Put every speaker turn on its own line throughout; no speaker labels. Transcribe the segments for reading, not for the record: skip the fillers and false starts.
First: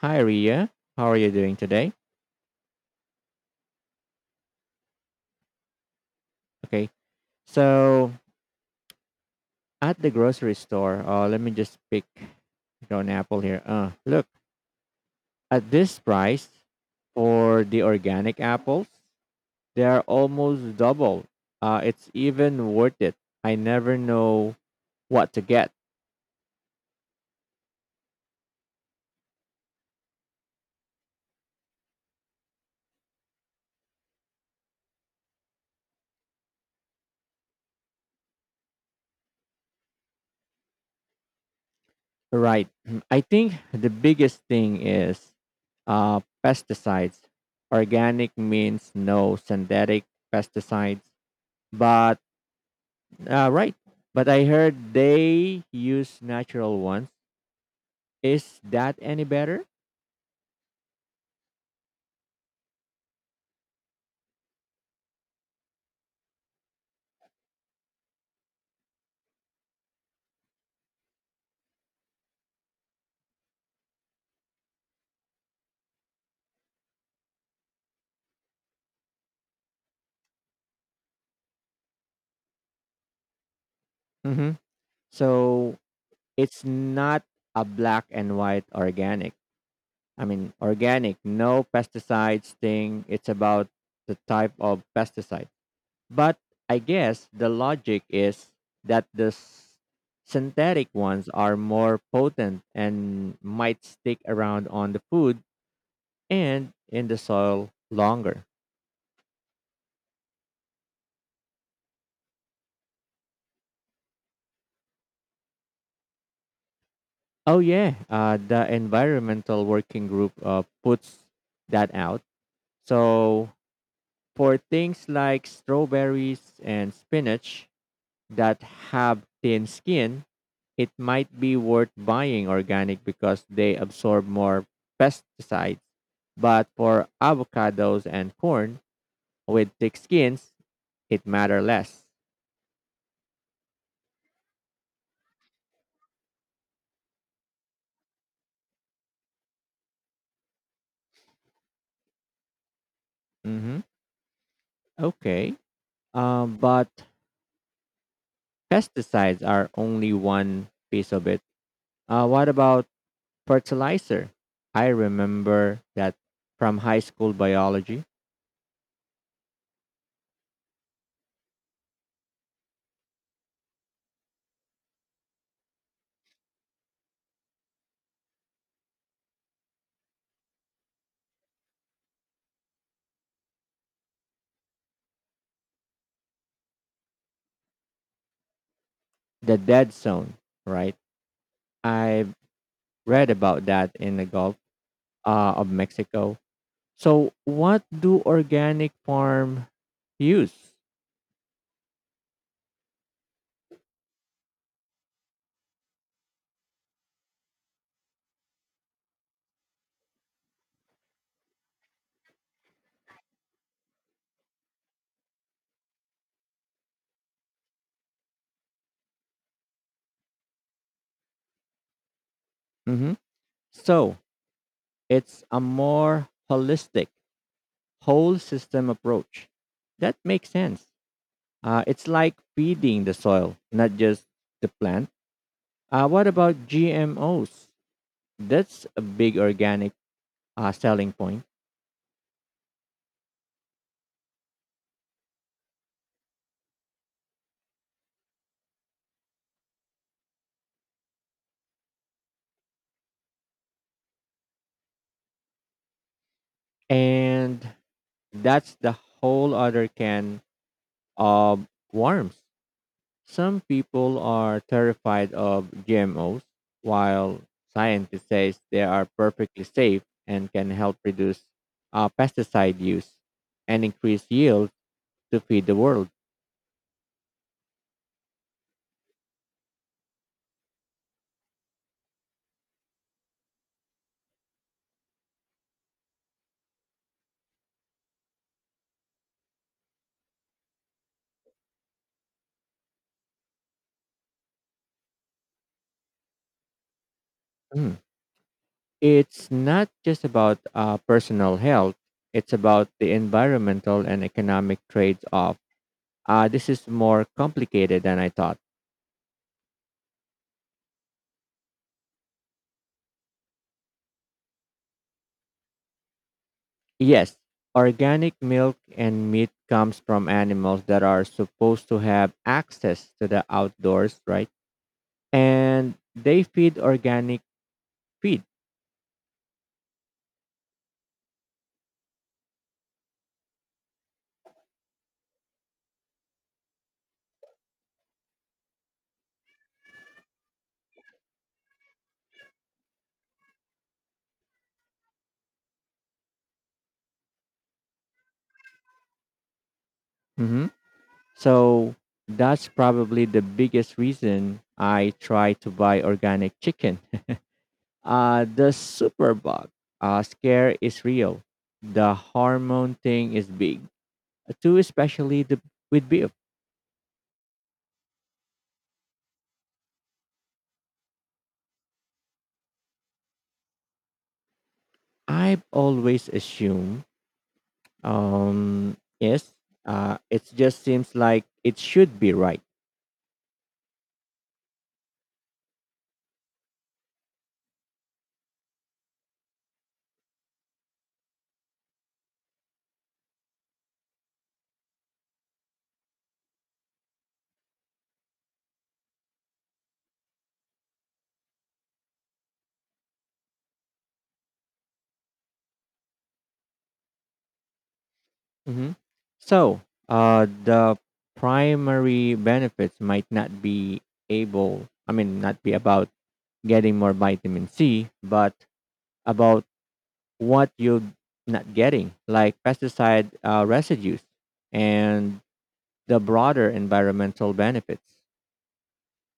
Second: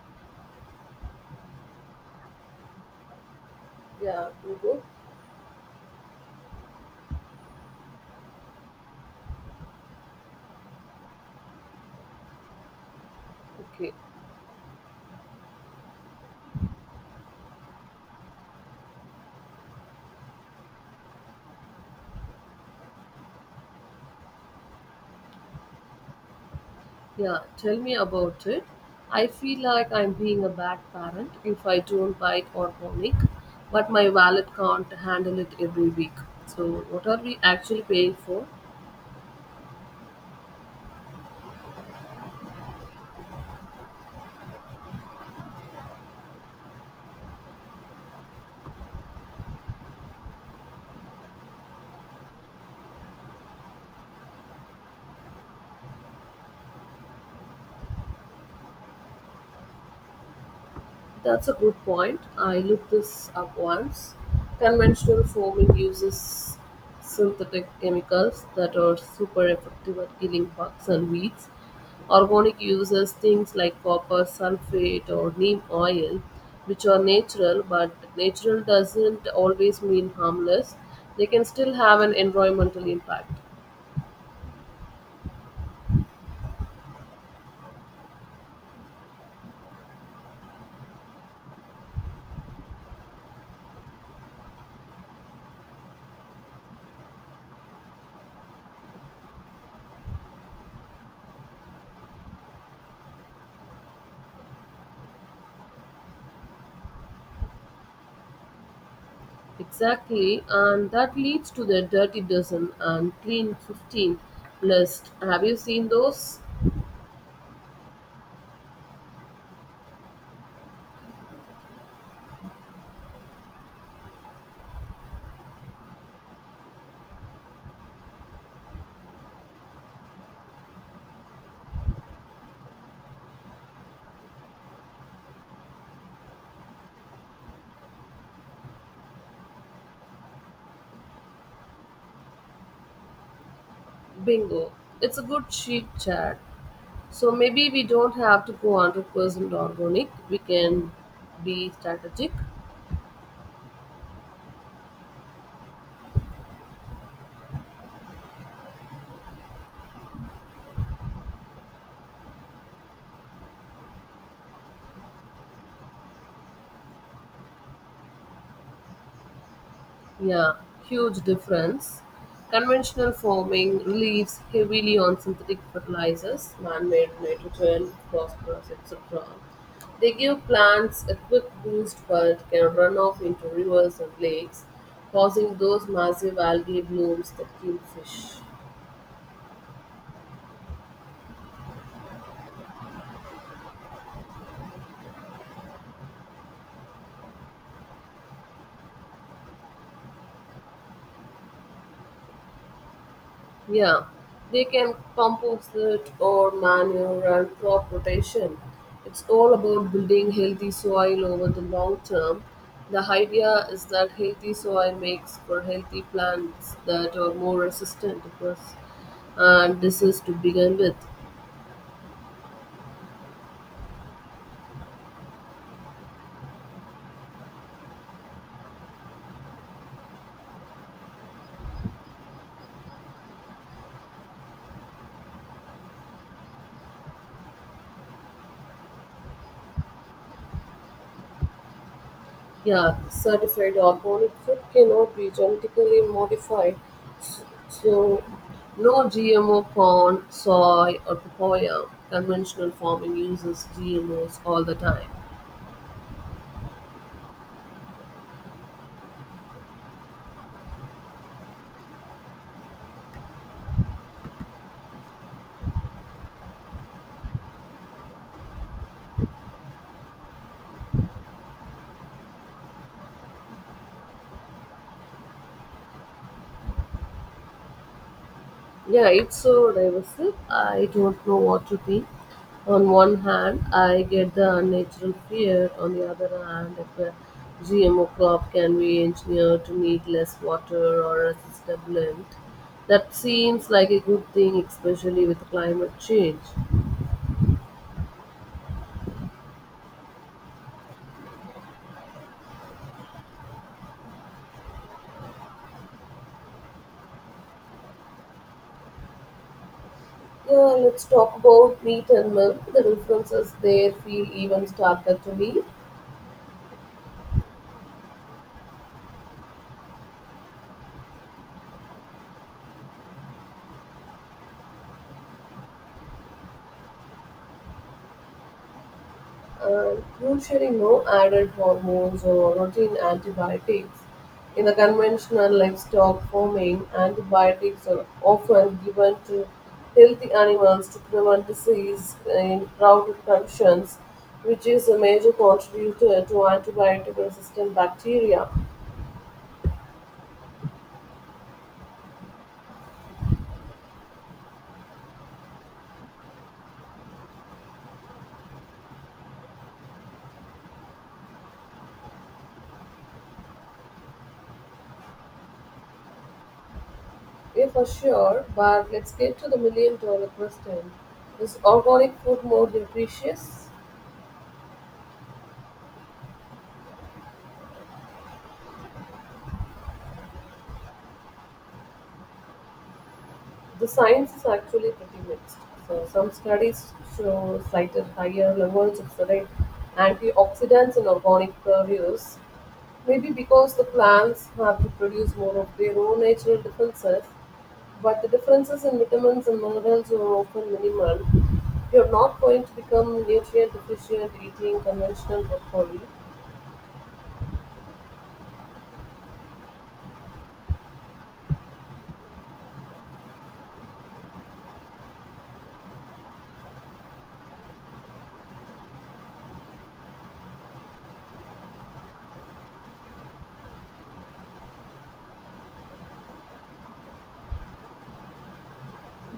Hi, Ria. How are you doing today?
Yeah, you go.
Okay. So at the grocery store, let me just pick an apple here.
Okay.
Look at this price for the organic apples. They are almost double. It's even worth it. I never know what to get.
Yeah, tell me about it. I feel like I'm being a bad parent if I don't buy it organic, but my wallet can't handle it every week. So, what are we actually paying for?
Right. I think the biggest thing is pesticides. Organic means no synthetic pesticides, but right. But I heard they use natural ones. Is that any better?
That's a good point. I looked this up once. Conventional farming uses synthetic chemicals that are super effective at killing bugs and weeds. Organic uses things like copper sulfate or neem oil, which are natural, but natural doesn't always mean harmless. They can still have an environmental impact.
hmm So it's not a black and white organic. I mean, organic, no pesticides thing. It's about the type of pesticide. But I guess the logic is that the synthetic ones are more potent and might stick around on the food and in the soil longer.
Exactly, and that leads to the dirty dozen and clean 15 list. Have you seen those?
Oh yeah, the environmental working group puts that out. So for things like strawberries and spinach that have thin skin, it might be worth buying organic because they absorb more pesticides. But for avocados and corn with thick skins, it matter less.
Bingo. It's a good cheap chat. So maybe we don't have to go 100% organic. We can be strategic.
Mm-hmm. Okay. But pesticides are only one piece of it. What about fertilizer. I remember that from high school biology.
Yeah, huge difference. Conventional farming relies heavily on synthetic fertilizers, man-made nitrogen, phosphorus, etc. They give plants a quick boost but can run off into rivers and lakes, causing those massive algae blooms that kill fish.
The dead zone, right? I read about that in the Gulf of Mexico. So, what do organic farm use?
Yeah, they can compost it or manure and crop rotation. It's all about building healthy soil over the long term. The idea is that healthy soil makes for healthy plants that are more resistant to pests and disease to begin with.
hmm So, it's a more holistic, whole system approach. That makes sense. It's like feeding the soil, not just the plant. What about GMOs? That's a big organic selling point.
Yeah, certified organic food cannot be genetically modified, so no GMO corn, soy, or papaya. Conventional farming uses GMOs all the time.
And that's the whole other can of worms. Some people are terrified of GMOs, while scientists say they are perfectly safe and can help reduce pesticide use and increase yield to feed the world.
Yeah, it's so divisive. I don't know what to think. On one hand, I get the unnatural fear. On the other hand, if a GMO crop can be engineered to need less water or resist a blend, that seems like a good thing, especially with climate change.
Mm. It's not just about personal health, it's about the environmental and economic trade off. Uh, this is more complicated than I thought.
Yeah, let's talk about meat and milk. The differences there feel even starker to me.
Yes, organic milk and meat comes from animals that are supposed to have access to the outdoors, right? And they feed organic feed.
And usually no added hormones or routine antibiotics. In the conventional livestock farming, antibiotics are often given to healthy animals to prevent disease in crowded conditions, which is a major contributor to antibiotic resistant bacteria.
hmm So that's probably the biggest reason I try to buy organic chicken. The superbug scare is real. The hormone thing is big, too, especially with beef.
Yeah, for sure, but let's get to the million-dollar question. Is organic food more nutritious?
I've always assumed yes, it just seems like it should be right.
The science is actually pretty mixed. So some studies show cited higher levels of certain antioxidants in organic produce, maybe because the plants have to produce more of their own natural defenses. But the differences in vitamins and minerals are often minimal. You're not going to become nutrient deficient eating conventional broccoli.
hmm So, the primary benefits might not I mean, not be about getting more vitamin C, but about what you're not getting, like pesticide residues and the broader environmental benefits.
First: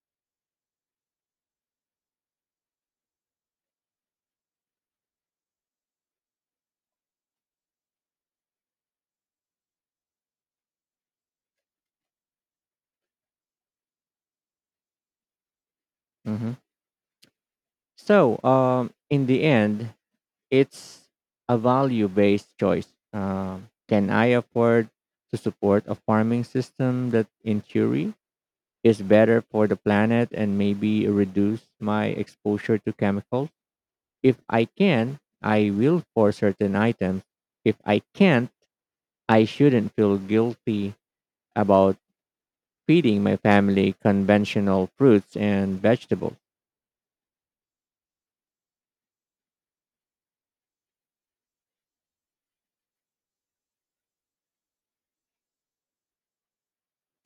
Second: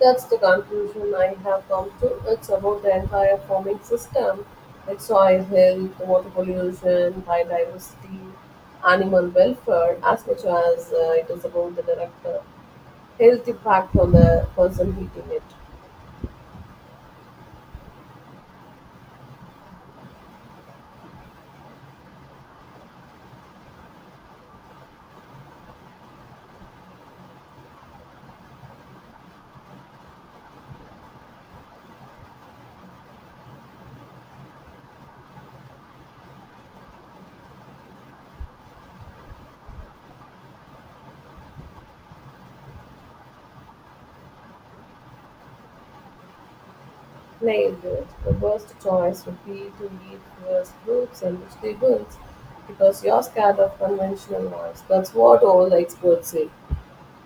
That's the conclusion I have come to. It's about the entire farming system, its soil health, water pollution, biodiversity, animal welfare, as much as it is about the direct health impact on the person eating it.
hmm So, in the end, it's a value-based choice. Can I afford to support a farming system that, in theory, is better for the planet and maybe reduce my exposure to chemicals? If I can, I will for certain items. If I can't, I shouldn't feel guilty about feeding my family conventional fruits and vegetables.
Nailed it. The worst choice would be to eat first fruits and vegetables because you're scared of conventional ones. That's what all the experts say.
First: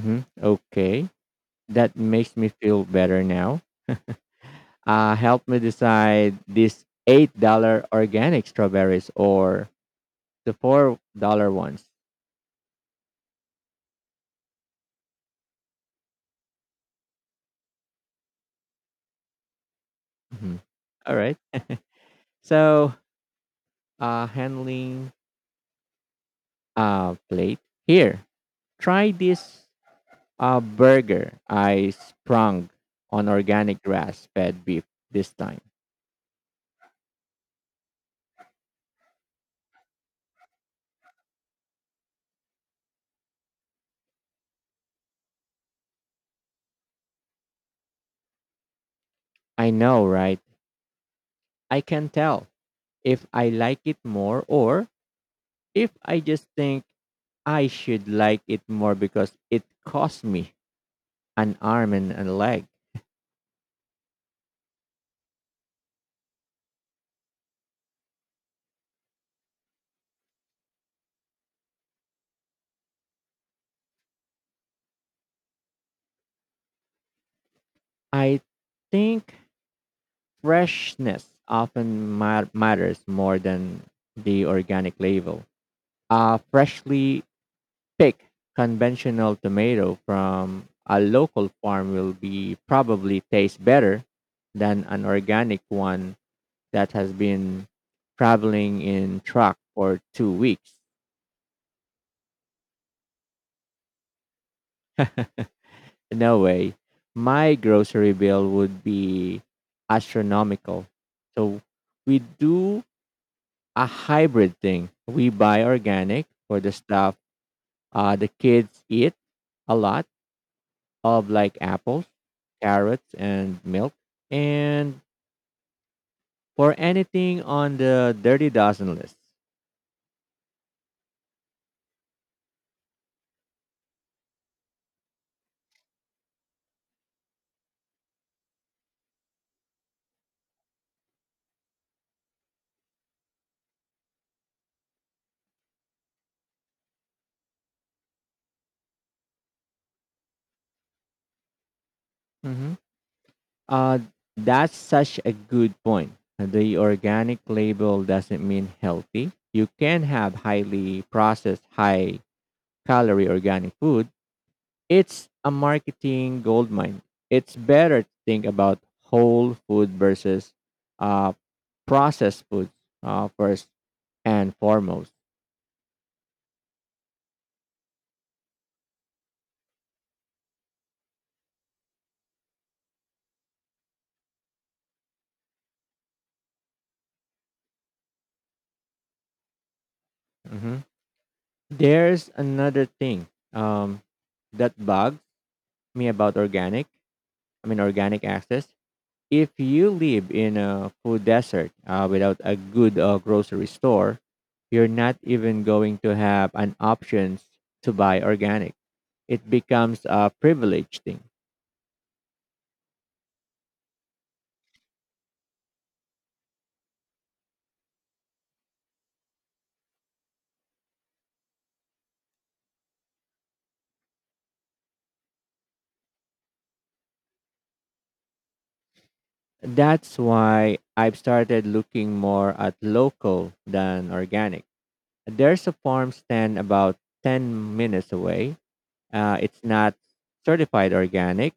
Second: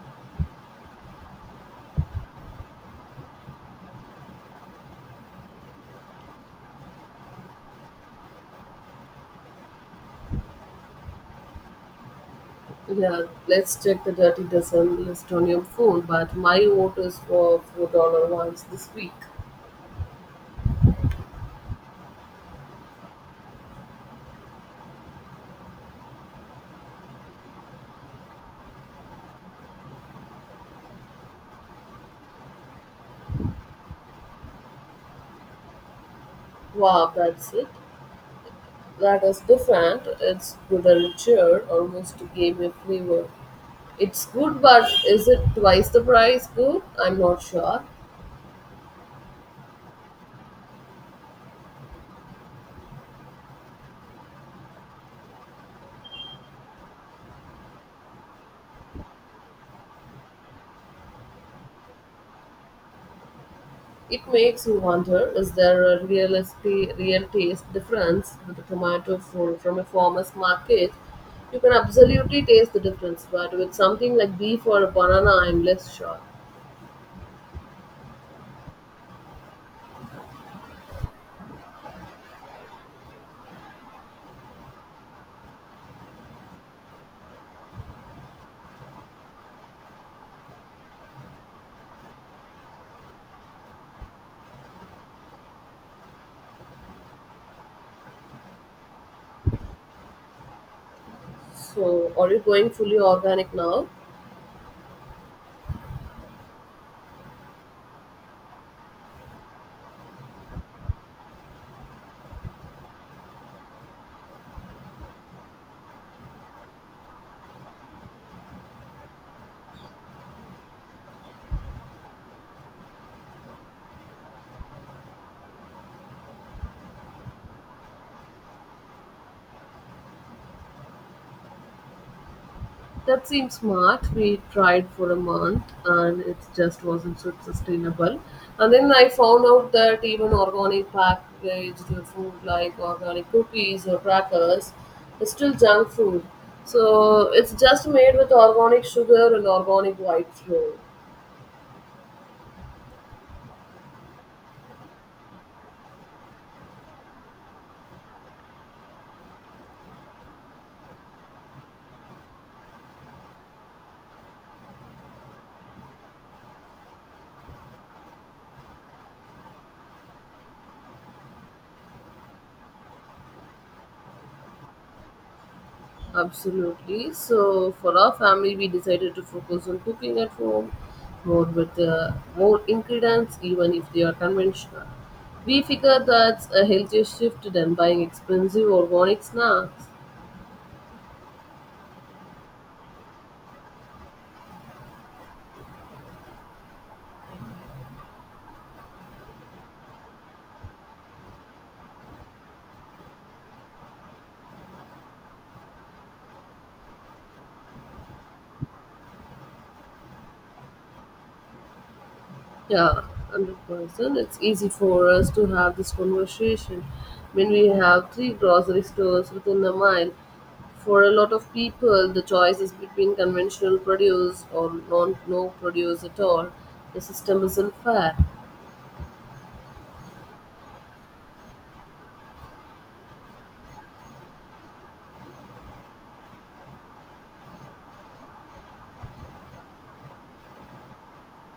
Mhm. Okay, that makes me feel better now. Help me decide these $8 organic strawberries or the $4 ones.
Yeah, let's check the Dirty Dozen list on your phone. But my vote is for $4 ones this week.
Mhm. All right. So, handling plate here. Try this burger I sprung on organic grass fed beef this time.
Wow, that's it. That is different. It's good and cheer, almost gamey flavor. It's good, but is it twice the price good? I'm not sure.
I know, right? I can tell if I like it more or if I just think I should like it more because it cost me an arm and a leg.
It makes you wonder: is there a real estate, real taste difference with a tomato from a farmer's market? You can absolutely taste the difference, but with something like beef or a banana, I'm less sure.
I think freshness often matters more than the organic label. A freshly pick conventional tomato from a local farm will be probably taste better than an organic one that has been traveling in truck for 2 weeks.
So, are you going fully organic now?
No way. My grocery bill would be astronomical. So we do a hybrid thing. We buy organic for the stuff the kids eat a lot of like apples, carrots, and milk, and for anything on the dirty dozen list.
That seems smart. We tried for a month and it just wasn't so sustainable. And then I found out that even organic packaged food like organic cookies or crackers is still junk food. So, it's just made with organic sugar and organic white flour.
hmm Uh, that's such a good point. The organic label doesn't mean healthy. You can have highly processed, high calorie organic food. It's a marketing goldmine. It's better to think about whole food versus uh, processed foods first and foremost.
Absolutely. So for our family, we decided to focus on cooking at home, more with more ingredients, even if they are conventional. We figure that's a healthier shift than buying expensive organic snacks.
hmm There's another thing um, that bugs me about organic. I mean, organic access if you live in a food desert without a good grocery store, you're not even going to have an options to buy organic. It becomes a privilege thing.
Yeah, 100%. It's easy for us to have this conversation when we have three grocery stores within a mile. For a lot of people, the choice is between conventional produce or non no produce at all. The system isn't fair.
That's why I've started looking more at local than organic. There's a farm stand about 10 minutes away. It's not certified organic.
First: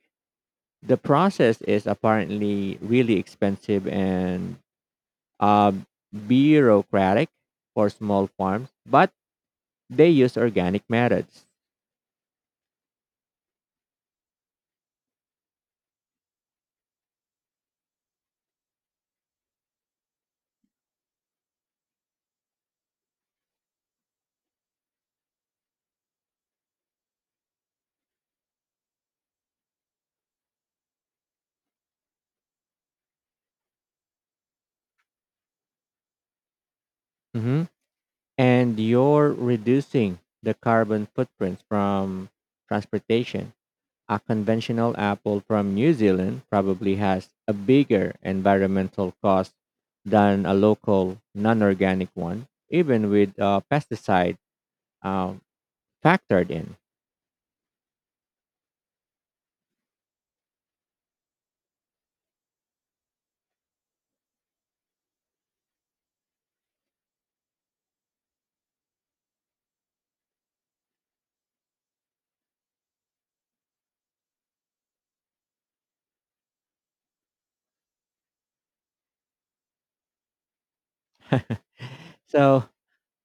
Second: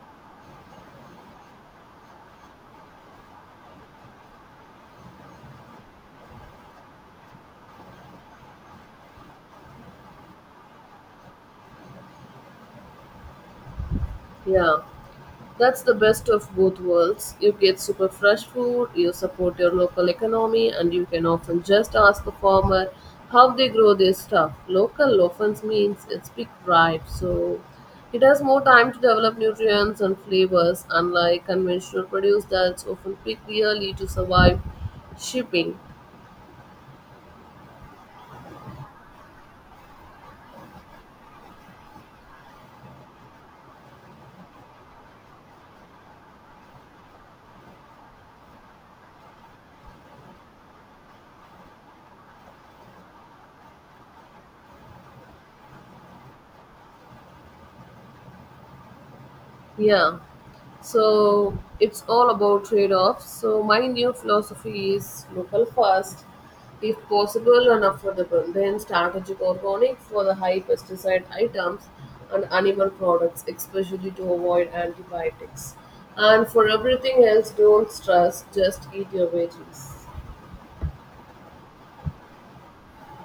The process is apparently really expensive and uh, bureaucratic for small farms, but they use organic methods.
Yeah, that's the best of both worlds. You get super fresh food, you support your local economy, and you can often just ask a farmer how they grow their stuff. Local often means it's big ripe, so it has more time to develop nutrients and flavors, unlike conventional produce that's often picked yearly to survive shipping.
hmm And you're reducing the carbon footprint from transportation. A conventional apple from New Zealand probably has a bigger environmental cost than a local non organic one, even with pesticide um, factored in.
Yeah. So it's all about trade offs. So my new philosophy is local first, if possible and affordable, then strategic organic for the high pesticide items and animal products, especially to avoid antibiotics. And for everything else, don't stress, just eat your veggies.
So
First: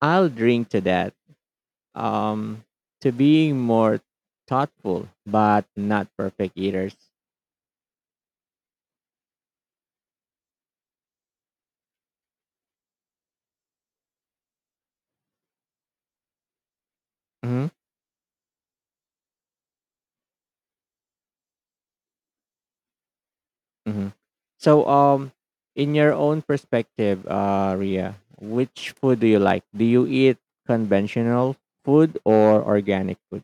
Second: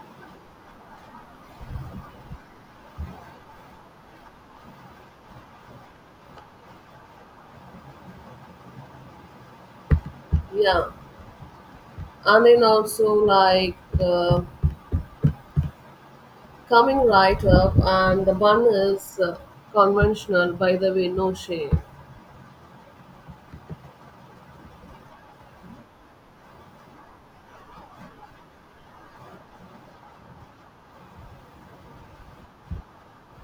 I'll drink to that, um, to being more thoughtful but not perfect eaters.
Yeah, and then also like coming right
hmm
up, and the bun is conventional, by the way, no shame.
hmm So, in your own perspective, Ria, which food do you like? Do you eat conventional food or organic food?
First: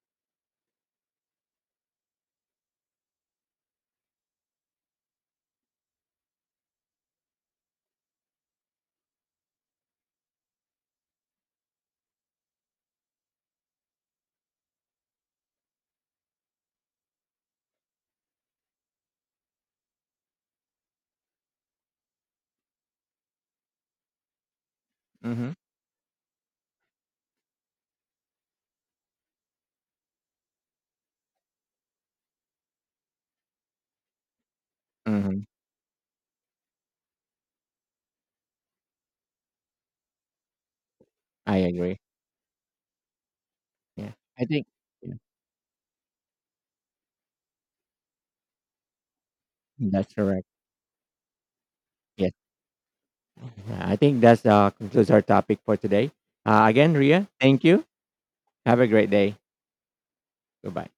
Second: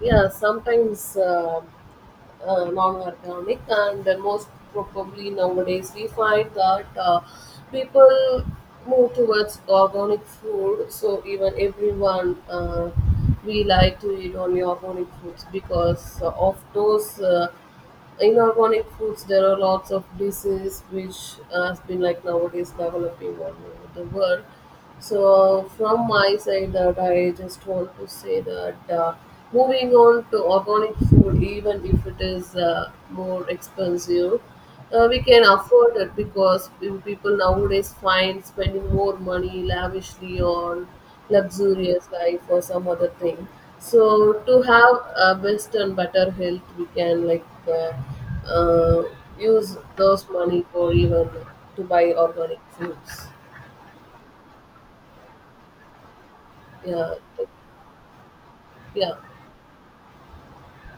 Yeah, sometimes non-organic, and then most probably nowadays we find that people move towards organic food. So even everyone, we like to eat only organic foods because of those. In organic foods there are lots of disease which has been like nowadays developing all over the world,
Mm-hmm.
so from my side that I just want to say that moving on to organic food even if it is more expensive, we
Mm-hmm.
can afford it because people nowadays find spending more money lavishly on
I agree.
luxurious life or some other thing.
Yeah,
So
I
to
think,
have
yeah,
a best and better health, we can like uh, use
that's
those
correct.
money for even to buy
Yes.
organic foods.
Yeah, I think that's concludes our topic for today. Again,
Yeah,
Ria,
like,
thank you. Have a great
yeah.
day. Goodbye.